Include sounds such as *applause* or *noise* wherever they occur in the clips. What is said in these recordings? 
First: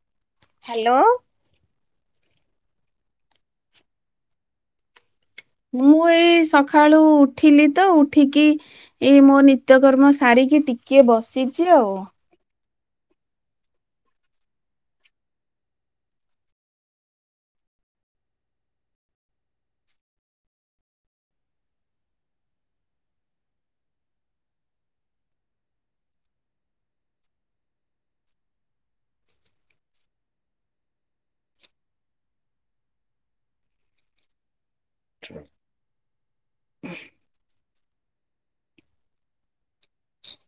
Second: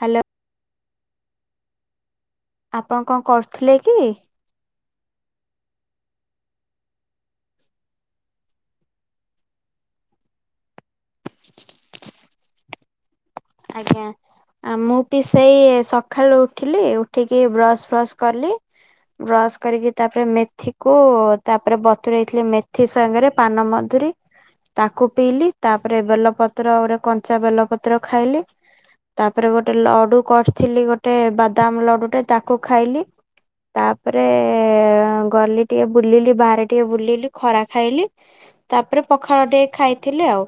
Hello. Hello. ଆପଣ କଣ କରୁଥିଲେ କି? ମୁଁ ଏଇ ସକାଳୁ ଉଠିଲି ତ ଉଠିକି ଏଇ ମୋ ନିତ୍ୟକର୍ମ ସାରିକି ଟିକିଏ ବସିଛି ଆଉ। ଆଜ୍ଞା। ଆ ମୁଁ ପି ସେଇ ସକାଳୁ ଉଠିଲି ଉଠିକି ବ୍ରସ୍ ଫ୍ରସ୍ କଲି। ବ୍ରସ୍ କରିକି ତାପରେ ମେଥିକୁ ତାପରେ ବତୁରଇଥିଲି ମେଥି ସାଙ୍ଗରେ ପାନ ମଧୁରୀ ତାକୁ ପିଇଲି ତାପରେ ବେଲପତ୍ର ଗୋଟେ କଞ୍ଚା ବେଲପତ୍ର ଖାଇଲେ ତାପରେ ଗୋଟେ ଲଡୁ କର୍ ଥିଲି ଗୋଟେ ବାଦାମ ଲଡୁ ଟେ ତାକୁ ଖାଇଲି। ତାପରେ ଗଲି ଟିକେ ବୁଲିଲି ବାହାରେ ଟିକେ ବୁଲିଲି ଖରା ଖାଇଲି। ତାପରେ ପଖାଳ ଟେ ଖାଇଥିଲେ ଆଉ।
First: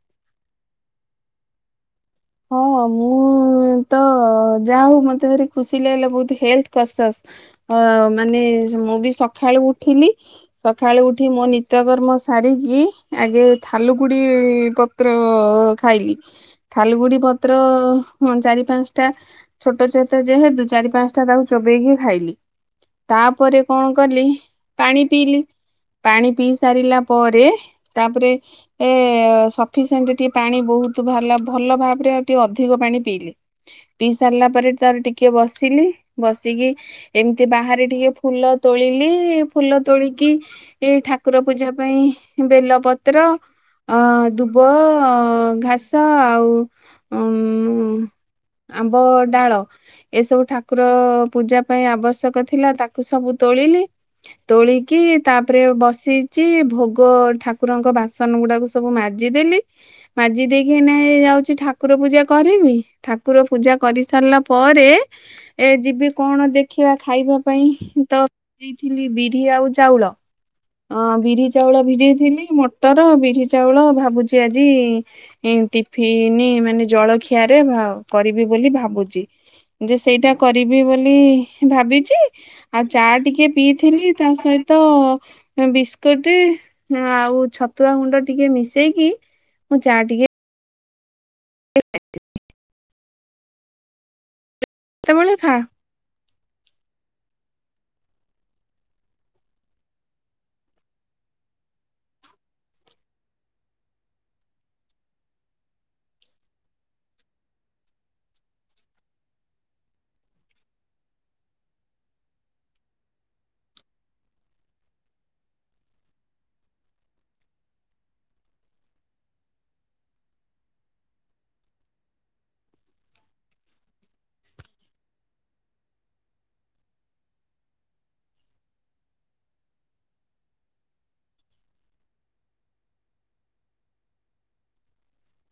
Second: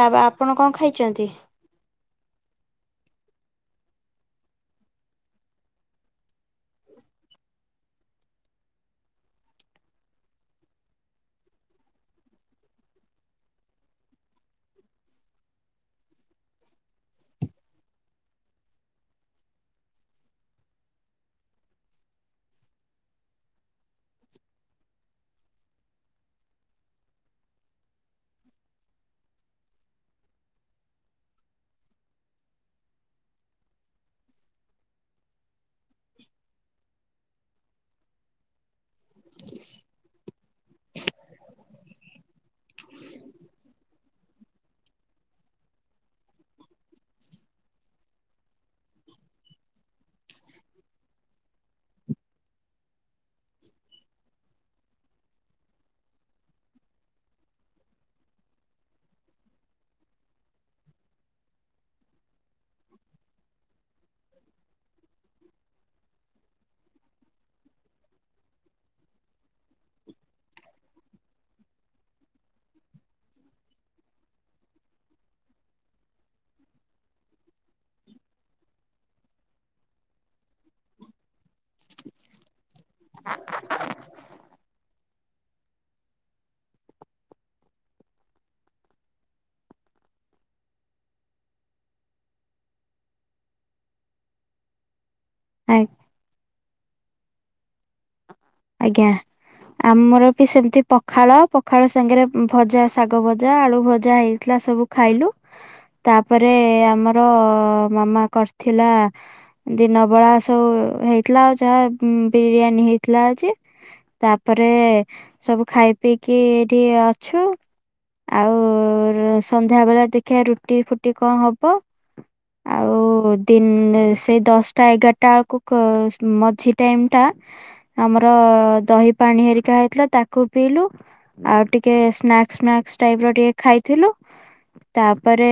ତା ଆପଣ କଣ ଖାଇଛନ୍ତି? ହଁ ମୁଁ ତ ଯା ହଉ ମତେ ଧରି ଖୁସି ଲାଗିଲା ବହୁ ହେଲ କସସ୍। ହଁ ମାନେ ମୁଁ ବି ସକାଳୁ ଉଠିଲି ସକାଳୁ ଉଠି ମୋ ନିତ୍ୟକର୍ମ ସାରିକି ଆଗେ ଥାଲୁକୁଡି ପତ୍ ତ୍ର ଖାଇଲି। ଥାଲଗୁଡି ପତ୍ର ହଁ ଚାରି ପାଞ୍ଚଟା ଛୋଟ ଛୋଟ ଯେହେତୁ ଚାରି ପାଞ୍ଚଟା ତାକୁ ଚୋବେଇକି ଖାଇଲି। ତାପରେ କଣ କଲି? ପାଣି ପିଇଲି। ପାଣି ପିଇ ସାରିଲା ପରେ ତାପରେ ଏ ସଫିସିଏଣ୍ଟ ଟିକେ ପାଣି ବହୁତ ଭଲ ଭଲ ଭାବ୍ ତାପରେ ଆଉ ଟିକେ ଅଧିକ ପାଣି ପିଇଲି, ପିଇ ସାରିଲା ପରେ ତାର ଟିକେ ବସିଲି, ବସିକି ଏମିତି ବାହାରେ ଟିକେ ଫୁଲ ତୋଳିଲି, ଫୁଲ ତୋଳିକି ଏଇ ଠାକୁର ପୂଜା ପାଇଁ ବେଲ ପତ୍ର, ଅ ଦୁବଘାସ ଆଉ ଉଁ *unintelligible* ଆମ୍ବ ଡାଳ, ଏସବୁ ଠାକୁର ପୂଜା ପାଇଁ ଆବଶ୍ୟକ ଥିଲା। ତାକୁ ସବୁ ତୋଳିଲି। ତୋଳିକି ତାପରେ ବସିଚି, ଭୋଗ ଠାକୁରଙ୍କ ବାସ ନ ଗୁଡାକୁ ସବୁ ମାଜିଦେଲି। ମାଜି ଦେଇକି ଏଇନା ଏ ଯାଉ ଚି ଠାକୁର ପୂଜା କରିବି, ଠାକୁର ପୂଜା କରି ସାରିଲା ପରେ, ଏ ଯିବି କଣ ଦେଖିବା ଖାଇବା ପାଇଁ? ତ ଭିଜେଇଥିଲି ବିରି ଆଉ ଚାଉଳ। ଅଁ ବିରି ଚାଉଳ ଭିଜେଇଥିଲି, ମଟର, ବିରି, ଚାଉଳ ଭାବୁଛି ଆଜି ଇଁ ଟିଫିନି ମାନେ ଜଳଖିଆରେ ଭା କରିବି ବୋଲି ଭାବୁଛି। ଯେ ସେଇଟା କରିବି ବୋଲି ଭାବିଚି। ଆଉ ଚା ଟିକେ ପିଇଥିଲି, ତା ସହିତ ବିସ୍କୁଟ ଆଉ ଛତୁଆ ଗୁଣ୍ଡ ଟିକେ ମିଶେଇକି ମୁଁ ଚା ଟିକେ ଆ୍ଞା *unintelligible* କେତେବେଳେ ଖା? ଏକ। *unintelligible* ଆଜ୍ଞା। ଆମର ବି ସେମିତି ପଖାଳ, ପଖାଳ ସାଙ୍ଗରେ ଭଜା, ଶାଗ ଭଜା, ଆଳୁ ଭଜା, ହେଇଥିଲା ସବୁ। ଖାଇଲୁ। ତାପରେ ଆମର ମାମା କରିଥିଲା ଦିନ ବେଳା ସବୁ ହେଇଥିଲା, ଆଉ ଯାହା ବିରିୟାନୀ ହେଇଥିଲା। ତାପରେ ସବୁ ଖାଇ ପିଇକି ଏଇଠି ଅଛୁ। ଆଉ ସନ୍ଧ୍ୟା ଵେଳେ ଦେଖିବା ରୁଟି ଫୁଟି କଣ ହବ। ଆଉ ଦିନ ସେଇ ଦଶଟା ଏଗାରଟା ବେଳକୁ ମଝି ଟାଇମ୍ ଟା, ଆମର ଦହି ପାଣି ହେରିକା ହେଇଥିଲା, ତାକୁ ପିଇଲୁ। ଆଉ ଟିକେ ସ୍ନାକ୍ସ୍ ନାକ୍ସ ଟାଇପ୍ ର ଟିକେ ଖାଇଥିଲୁ। ତାପରେ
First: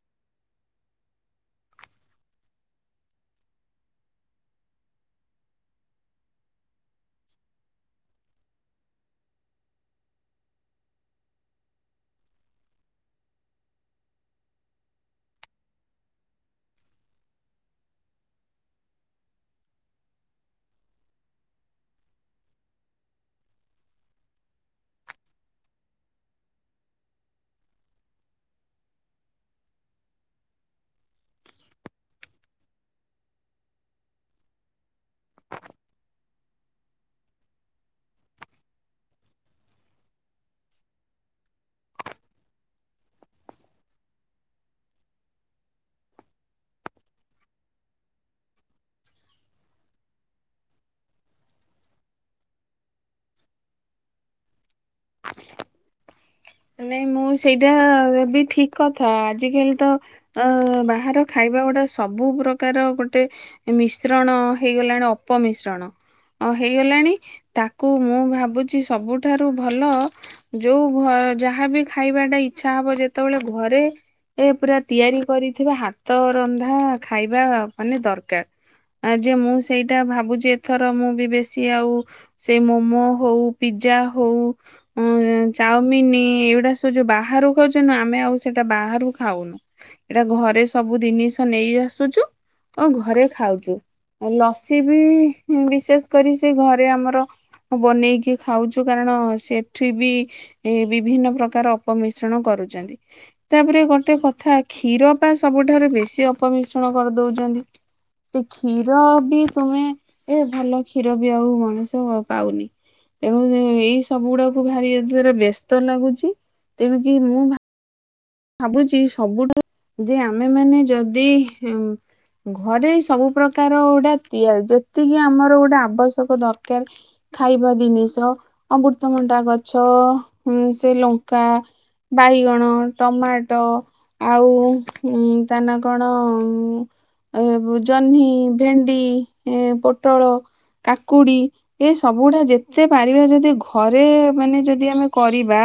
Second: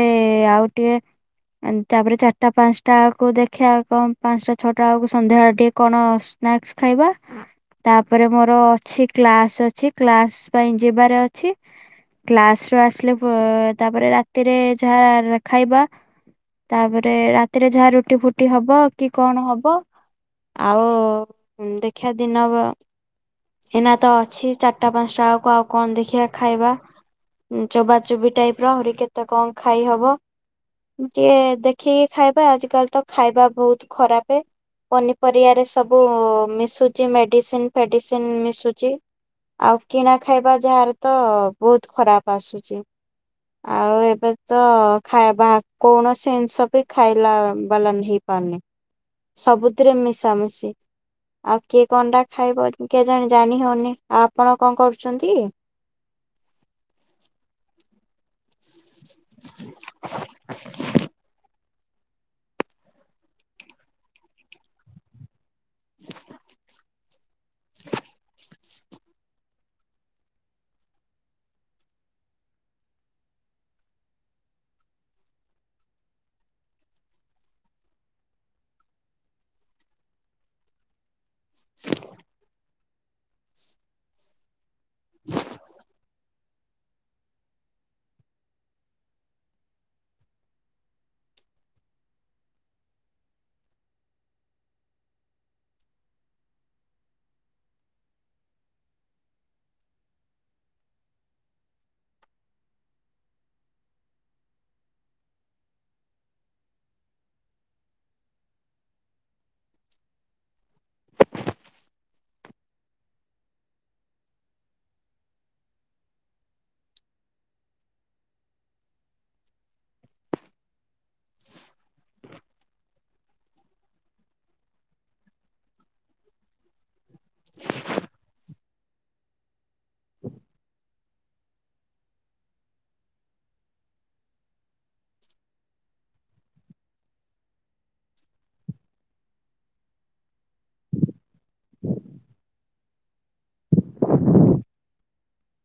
ଆଉ ଟିକେ ତାପରେ ଚାରିଟା, ପାଞ୍ଚଟାକୁ ଦେଖିବାକୁ ପାଞ୍ଚଟା, ଛଅଟା, ଵେଳକୁ ସନ୍ଧ୍ୟାବେଳେ ଟିକେ କଣ ସ୍ନାକ୍ସ୍ ଖାଇବା। ତାପରେ ମୋର ଅଛି କ୍ଲାସ ଅଛି, କ୍ଲାସ ପାଇଁ ଯିବାର ଅଛି। କ୍ଲାସ ରୁ ଆସିଲେ ତାପରେ ରାତିରେ ଯାହା ଖାଇବା। ତାପରେ ରାତିରେ ଯାହା ରୁଟି ଫୁଟି ହବ କି କଣ ହବ? ଆଉ ଦେଖିବା ଦିନ ବ ଏଇନା ତ ଅଛି ଚାରିଟା, ପାଞ୍ଚଟା ବେଳକୁ ଆଉ କଣ ଦେଖିବା ଖାଇବା? ଉଁ ଚୋବା ଚୋବି ଟାଇପ୍ ର ଆହୁରି କେତେ କଣ ଖାଇହବ। ଟିକେ ଦେଖିକି ଖାଇବା। ଆଜି କାଲି ତ ଖାଇବା ବହୁତ ଖରାପେ। ପନିପରିବାରେ ସବୁ ମିଶୁଛି ମେଡିସିନ ଫେଡିସିନ ମିଶୁଛି। ଆଉ କିଣା ଖାଇବା ଯାହାର ତ ବହୁତ ଖରାପ ଆସୁଛି। ଆଉ ଏବେ ତ ଖାଇବା କୌଣସି ଜିନିଷ ବି ଖାଇଲା ବାଲା ନୁହେଁ? ସବୁଥିରେ ମିଶାମିଶି। ଆଉ କିଏ କଣଟା ଖାଇବ? କେଜାଣି ଜାଣିହଉନି? ଆଉ ଆପଣ କଣ କରୁଛନ୍ତି? ନାଇଁ ମୁଁ ସେଇଟା ବି ଠିକ୍। କଥା ଆଜିକାଲି ତ ଅ ବାହାର ଖାଇବା ଗୁଡା ସବୁ ପ୍ରକାର ଗୋଟେ ମିଶ୍ରଣ ହେଇଗଲାଣି ଅପ ମିଶ୍ରଣ। ଓ ହେଇଗଲାଣି ତାକୁ ମୁଁ ଭାବୁଛି ସବୁଠାରୁ ଭଲ ଯୋଉ ଘ ଯାହା ବିି ଖାଇବାଟା ଇଚ୍ଛା ହବ ଯେତେବେଳେ ଘରେ। ଏ ପୁରା ତିଆରି କରିଥିବା ହାତ ରନ୍ଧା ଖାଇବା ମାନେ ଦରକାର। ଆ ଯେ ମୁଁ ସେଇଟା ଭାବୁଛି ଏଥର ମୁଁ ବି ବେଶୀ ଆଉ ସେ ମୋମୋ ହଉ ପିଜା ହଉ ଉ ଚାଉମିନି ଏଇଗୁଡା ସବୁ ଯୋଉଁ ବାହାରୁ ଖାଉଛୁନୁ ଆମେ ଆଉ ସେଇଟା ବାହାରୁ ଖାଉନୁ। ଏଇଟା ଘରେ ସବୁ ଜିନିଷ ନେଇ ଆସୁଛୁ ଆଉ ଘରେ ଖାଉଛୁ। ଆଉ ଲସି ବି ବିଶେଷ କରି ସେ ଘରେ ଆମର ବନେଇକି ଖାଉଛୁ କାରଣ ସେଠି ବି ଏ ବିଭିନ୍ନ ପ୍ରକାର ଅପମିଶ୍ରଣ କରୁଚନ୍ତି। ତାପରେ ଗୋଟେ କଥା କ୍ଷୀର ପା ସବୁଠାରୁ ବେଶୀ ଅପମିଶ୍ରଣ କରିଦଉଚନ୍ତି। ସେ କ୍ଷୀର ବି ତୁମେ ଏ ଭଲ କ୍ଷୀର ବି ଆଉ ମଣିଷ ପାଉନି। ଏବଂ ଏଇ ସବୁ ଗୁଡ଼ାକୁ ଭାରି ଏଥର ବ୍ୟସ୍ତ ଲାଗୁଛି। ଏମିତି ମୁଁ ଭା ଭାବୁଛି ସବୁଠାରୁ ଯେ ଆମେମାନେ ଯ ଦି ହେଉ ଘରେ ସବୁ ପ୍ରକା ପ୍ରକାର ଗୋଟେ ତିଆଜ ଯେତିକି ଆମର ଗୋଟେ ଆବଶ୍ୟକ ଦରକାର୍। ଖାଇବା ଜିନିଷ ଅମୃତମଣ୍ଡା ଗଛ ଉ ସେ ଲଙ୍କା ବାଇଗଣ ଟମାଟୋ ଆଉ ଉ ତାନା କଣ? ଆଉ ଏବେ ଜହ୍ନି, ଭେଣ୍ଡି ଏ ପୋଟଳ, କାକୁଡି ଏ ସବୁଗୁଡ଼ା ଯେତେ ପାରିବା ଯଦି ଘରେ ମାନେ ଯଦି ଆମେ କରିବା।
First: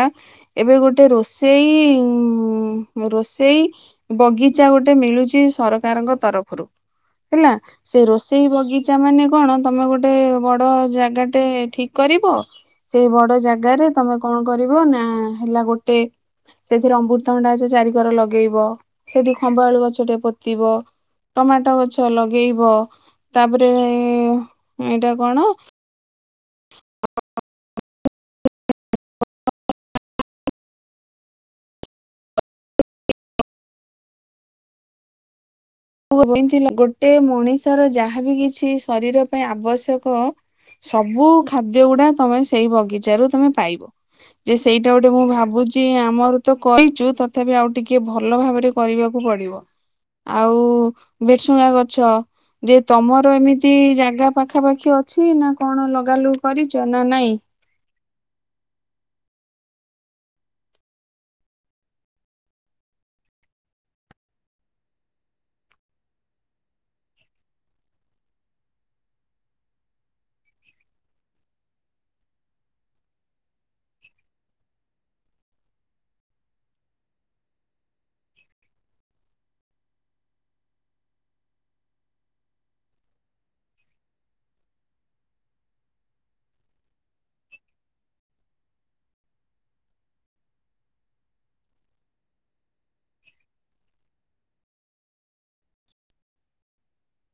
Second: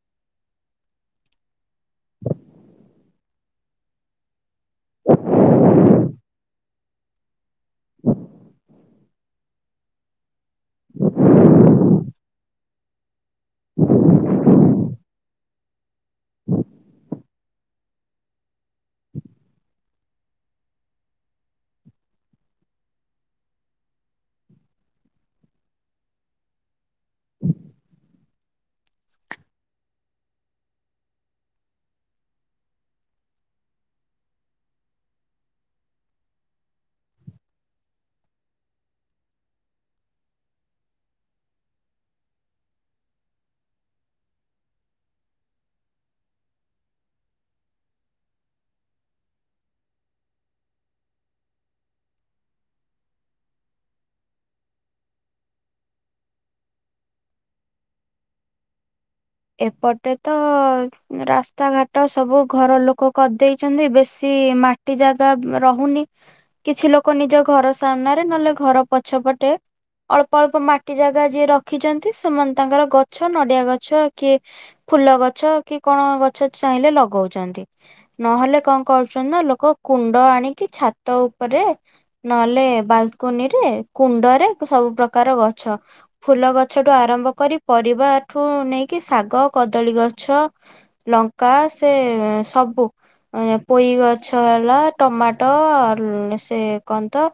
ଏବେ ଗୋଟେ ରୋଷେଇ ଉ ରୋଷେଇ ବଗିଚା ଗୋଟେ ମିଳୁଛି ସରକାରଙ୍କ ତରଫରୁ। ହେଲା ସେଇ ରୋଷେଇ ବଗି ଚା ମାନେ କଣ ତମେ ଗୋଟେ ବଡ଼ ଜାଗାଟେ ଠିକ୍ କରିବ। ସେଇ ବଡ଼ ଜାଗାରେ ତମେ କଣ କରିବ ନା ହେଲା ଗୋଟେ ସେଥିରେ ଅବୃତମଣ୍ଡା ଚାରି କର ଲଗେଇବ ସେଠି ଖମ୍ବ ଆଳୁ ଗଛ ଟେ ପୋତିବ। ଟମାଟୋ ଗଛ ଲଗେଇବ ତାପରେ ଏ ଏଇଟା କଣ? *unintelligible* ଗୋଟେ ମଣିଷର ଯାହାବି କିଛି ଶରୀର ପାଇଁ ଆବଶ୍ୟକ ସବୁ ଖାଦ୍ୟ ଗୁଡ଼ା ତମେ ସେଇ ବଗିଚାରୁ ତମେ ପାଇବ। ଯେ ସେଇଟା ଗୋଟେ ମୁଁ ଭାବୁଛି ଆମର ତ କରିଛୁ ତଥାପି ଆଉ ଟିକେ ଭଲ ଭାବରେ କରିବାକୁ ପଡ଼ିବ। ଆଉ ଭେସୁଙ୍ଗା ପତ୍ର। ଯେ ତମର ଏମିତି ଜାଗା ପାଖାପାଖି ଅଛି ନା କଣ ଲଗାଲୁଗୁ କରିଛ ନା ନାଇଁ? ଏପଟେ ତ ରାସ୍ତା ଘାଟ ସବୁ ଘର ଲୋକ କରିଦେଇଛନ୍ତି ବେଶୀ ମାଟି ଜାଗା ରହୁନି। କିଛି ଲୋକ ନିଜ ଘର ସାମ୍ନାରେ ନହେଲେ ଘର ପଛପଟେ। ଅଳ୍ପ ଅଳ୍ପ ମାଟି ଜାଗା ଯିଏ ରଖିଛନ୍ତି ସେମାନେ ତାଙ୍କର ଗଛ ନଡ଼ିଆ ଗଛ କିଏ ଫୁଲ ଗଛ କି କଣ ଗଛ ଚାହିଁଲେ ଲଗଉଛନ୍ତି। ନହେଲେ କଣ କରୁଛନ୍ତି ନା ଲୋକ କୁଣ୍ଡ ଆଣିକି ଛାତ ଉପରେ ନହେଲେ ବାଲକୁନିରେ କୁଣ୍ଡରେ ସବୁ ପ୍ରକାର ଗଛ। ଫୁଲ ଗଛଠୁ ଆରମ୍ଭ କରି ପରିବାଠୁ ନେଇକି ଶାଗ, କଦଳୀ ଗଛ ଲଙ୍କା ସେସବୁ ପୋଇ ଗଛ ହେଲା ଟମାଟୋ ଲେ ସେ କନ୍ତ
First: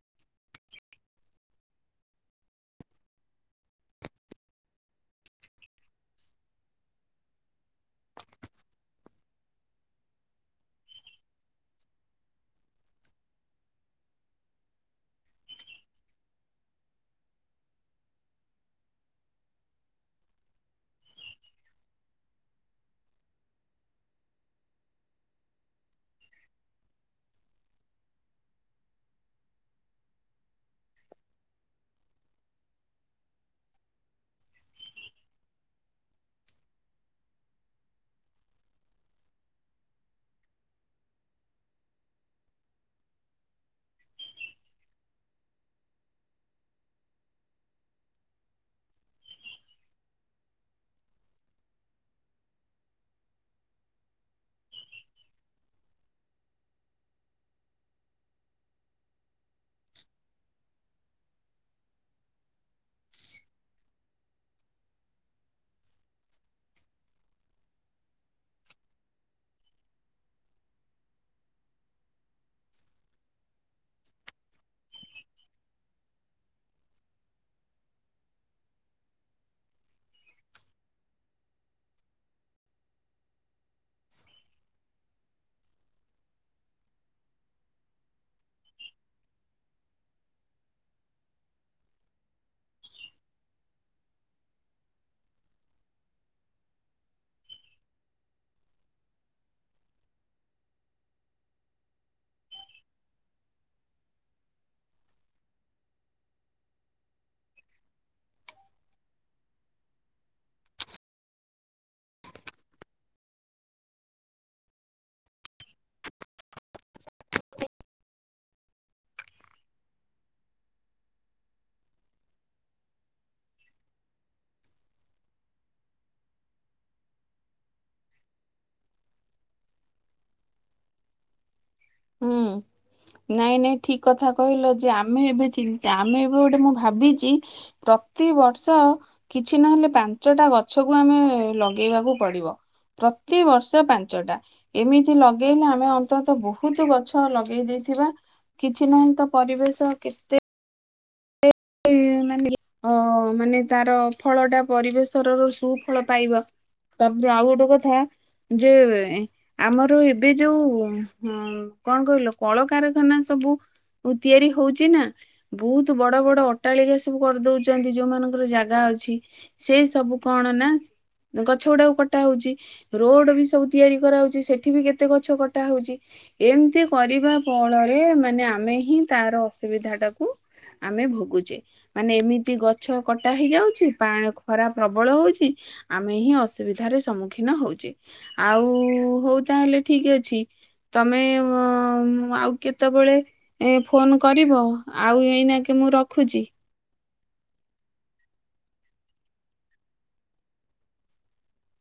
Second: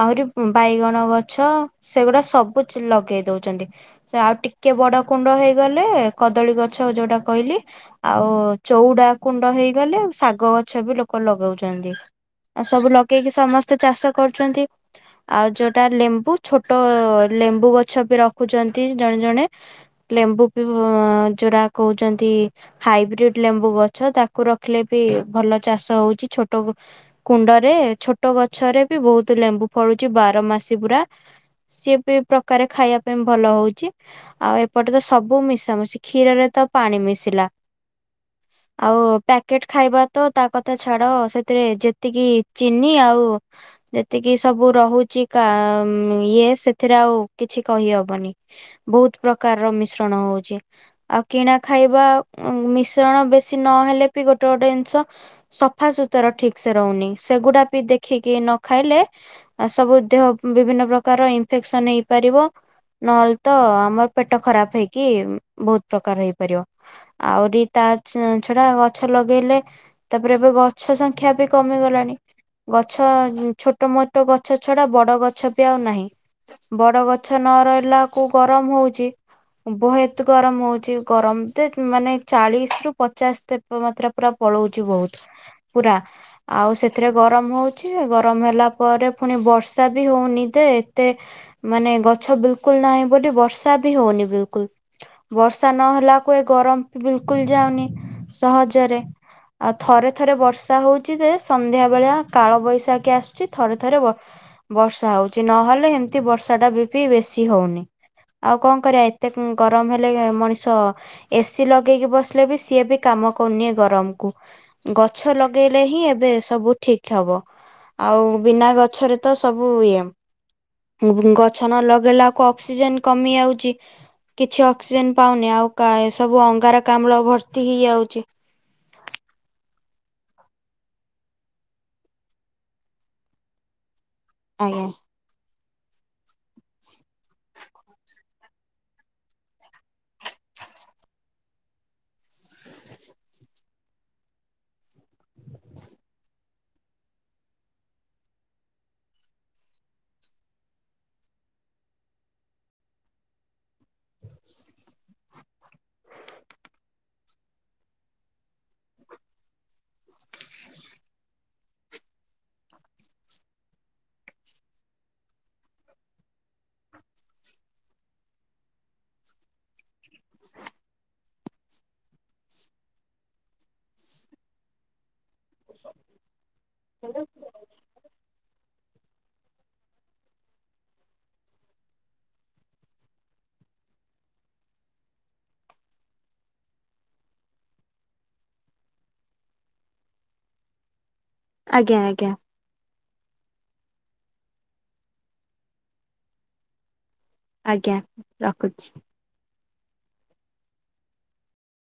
ଆହୁରି ବାଇଗଣ ଗଛ ସେଗୁଡ଼ା ସବୁ ଲଗେଇ ଦଉଚନ୍ତି। ସେ ଆଉ ଟିକେ ବଡ଼ କୁଣ୍ଡ ହେଇଗଲେ କଦଳୀ ଗଛ ଯଉଟା କହିଲି ଆଉ ଚଉଡ଼ା କୁଣ୍ଡ ହେଇଗଲେ ଆଉ ଶାଗ ଗଛବି ଲୋକ ଲଗଉଚନ୍ତି। ଆଉ ସବୁ ଲଗେଇକି ସମସ୍ତେ ଚାଷ କରୁଚନ୍ତି। ଆଉ ଯୋଉଟା ଲେମ୍ବୁ ଛୋଟ ଲେମ୍ବୁ ଗଛବି ରଖୁଚନ୍ତି ଜଣେ ଜଣେ ଲେମ୍ବୁ ପିଇବ ଯଉଡ଼ା କହୁଚନ୍ତି। ହାଇବ୍ରିଡ୍ ଲେମ୍ବୁ ଗଛ ତାକୁ ରଖିଲେବି ଭଲ ଚାଷ ହଉଚି ଛୋଟ କୁଣ୍ଡରେ ଛୋଟ ଗଛରେବି ବହୁତ୍ ଲେମ୍ବୁ ଫଳୁଚି ବାର ମାସି ପୁରା ସିଏବି ପ୍ରକାରେ ଖାଇବା ପାଇଁ ଭଲ ହଉଚି ଆଉ ଏପଟେତ ସ ବୁ ମିଶାମିଶି କ୍ଷୀରରେତ ପାଣି ମିଶିଲା ଆଉ ପ୍ୟାକେଟ୍ ଖାଇବାତ ତାକଥା ଛାଡ଼ ସେଥିରେ ଯେତିକି ଚିନି ଆଉ ଯେତିକି ସବୁ ରହୁଚି କାଁ ଇଏ ସେଥିରେ ଆଉ କିଛି କହିହବନି। ବହୁତ୍ ପ୍ରକାରର ମିଶ୍ରଣ ହଉଚି। ଆଉ କିଣା ଖାଇବା ମିଶ୍ରଣ ବେଶୀ ନହେଲେବି ଗୋଟେ ଗୋଟେ ଜିନ୍ସ ସଫାସୁତୁରା ଠିକସେ ରହୁନି ସେଗୁଡ଼ାବି ଦେଖିକି ନଖାଇଲେ ଆ ସବୁ ଦେହ ବିଭିନ୍ନ ପ୍ରକାରର ଇନ୍ ଇନ୍ଫେକ୍ସନ ହେଇପାରିବ ନହେଲେତ ଆମ ପେଟ ଖରାପ୍ ହେଇ କି ବହୁତ୍ ପ୍ରକାର ହେଇପାରିବ ଆହୁରି ତାଛଡ଼ା ଗଛ ଲଗେଇଲେ ତାପରେ ଏବେ ଗଛ ସଂଖ୍ୟାବି କମିଗଲାଣି ଗଛ ଛୋଟ ମୋଟ ଗଛ ଛଡ଼ା ବଡ଼ ଗଛବି ଆଉ ନାହିଁ ବଡ଼ ଗଛ ନରହିଲାକୁ ଗରମ ହଉଚି ଉ ବହୁତ୍ ଗରମ ହଉଚି ଗରମତେ ମାନେ ଚାଳିଶିରୁ ପଚାଶେ ତେ ତାପମାତ୍ରା ପୁରା ପଳଉଚି ବହୁତ୍ ପୁରା ଆଉ ସେଥିରେ ଗରମ ହଉଚି ଆଉ ଗରମ ହେଲା ପରେ ପୁଣି ବର୍ଷାବି ହଉନି ଦେ ତେ ମାନେ ଗଛ ବିଲକୁଲ୍ ନାହିଁ ବୋଲି ବର୍ଷାବି ହଉନି ବିଲ୍ କୁଲ୍ ବର୍ଷା ନହେଲାକୁ ଏ ଗରମ ବିଲକୁଲ୍ ଯାଉନି ସହଜରେ ଆଉ ଥରେ ଥରେ ବର୍ଷା ହଉଚିଯେ ସନ୍ଧ୍ୟା ବେଳିଆ କାଳବୈଶାଖୀ ଆସୁଚି ଥରେ ଥରେ ବ ବର୍ଷା ହଉଚି ନହେଲେ ଏମିତି ବର୍ଷାଟାବି ବିପି ବେଶୀ ହଉନି ଆଉ କଣ କରିବା ଏ ଏତେ ଗରମ୍ ହେଲେ ମଣିଷ ଏସିି ଲଗେଇକି ବସିଲେବି ସିଏବି କାମ କରୁନି ଏଗରମକୁ ଗଛ ଲଗେଇଲେହିଁ ଏବେ ସବୁ ଠିକ୍ ହବ ଆଉ ବିନା ଗଛରେତ ସବୁ ଇଏମ୍ ଗଛ ନଲଗେଇଲାକୁ ଅକ୍ସିଜେନ୍ କମି ଆଉଚି କିଛି ଅକ୍ସିଜେନ୍ ପାଉନି ଆଉ କା ଏସବୁ ଅଙ୍ଗାର କାମ୍ଳ ଭର୍ତ୍ତି ହେଇଆଉଚି ହୁଁ ନାଇଁ ନାଇଁ ଠିକ୍ କଥା ଆଜ୍ଞା କହିଲଯେ ଆ ଆମେ ଏବେ ଚିନ୍ତା ଆମେ ଏବେ ଗୋଟେ ମୁଁ ଭାବିଚି ପ୍ରତିିବର୍ଷ କିଛି ନହେଲେ ପାଞ୍ଚଟା ଗଛକୁ ଆମେ ଲଗେଇବାକୁ ପଡ଼ିବ ପ୍ରତିବର୍ଷ ପାଞ୍ଚଟା ଏମିତି ଲଗେଇଲେ ଆମେ ଅନ୍ତତଃ ବୋ ହୁତୁ ଗଛ ଲଗେଇ ଦେଇଥିବା କିଛି ନହେଲେତ ପରିବେଶ କେତେ ଏଇ ମାନେ ଅ ମାନେ ତାର ଫଳଟା ପରିବେଶରର ସୁଫଳ ପାଇବ ତାପରେ ଆଉ ଗୋଟେ କଥା ଯ ଆମର ଏବେ ଯୋଉ କଣ କହିଲ କଳକାରଖାନା ସବୁ ତିଆରି ହଉଚି ନା, ବହୁତ ବଡ଼ ବଡ଼ ଅଟ୍ଟାଳିକା ସବୁ କରିଦଉଛନ୍ତି ଯୋଉ ମାନଙ୍କର ଜାଗା ଅଛି। ସେ ସବୁ କଣ ନା ଗଛ ଗୁଡ଼ାକ କଟା ହଉଛି, ରୋଡ଼ ବି ସବୁ ତିଆରି କରାହଉଛି, ସେଠି ବି କେତେ ଗଛ କଟ କଟା ହଉଛି, ଏମତି କରିବା ଫଳରେ ମାନେ ଆମେ ହିଁ ତାର ଅସୁବିଧା ଟାକୁ ଆମେ ଭୋଗୁ ଚେ, ମାନେ ଏମିତି ଗଛ କଟା ହେଇଯାଉଛି, ପା ଖରା ପ୍ରବଳ ହଉଛି। ଆମେ ହିଁ ଅସୁବିଧାରେ ସମ୍ମୁଖୀନ ହଉଛେ, ଆଉ ହଉ ତାହେଲେ ଠିକ୍ ଅଛି। ତମେ ଆଜ୍ଞା ଆଜ୍ଞା। ସବୁବେଳେ ଏ ଫୋନ୍ କରିବ ଆଉ ଏଇନାକେ ମୁଁ ରଖୁଛି। ଆଜ୍ଞା ରଖୁଛି।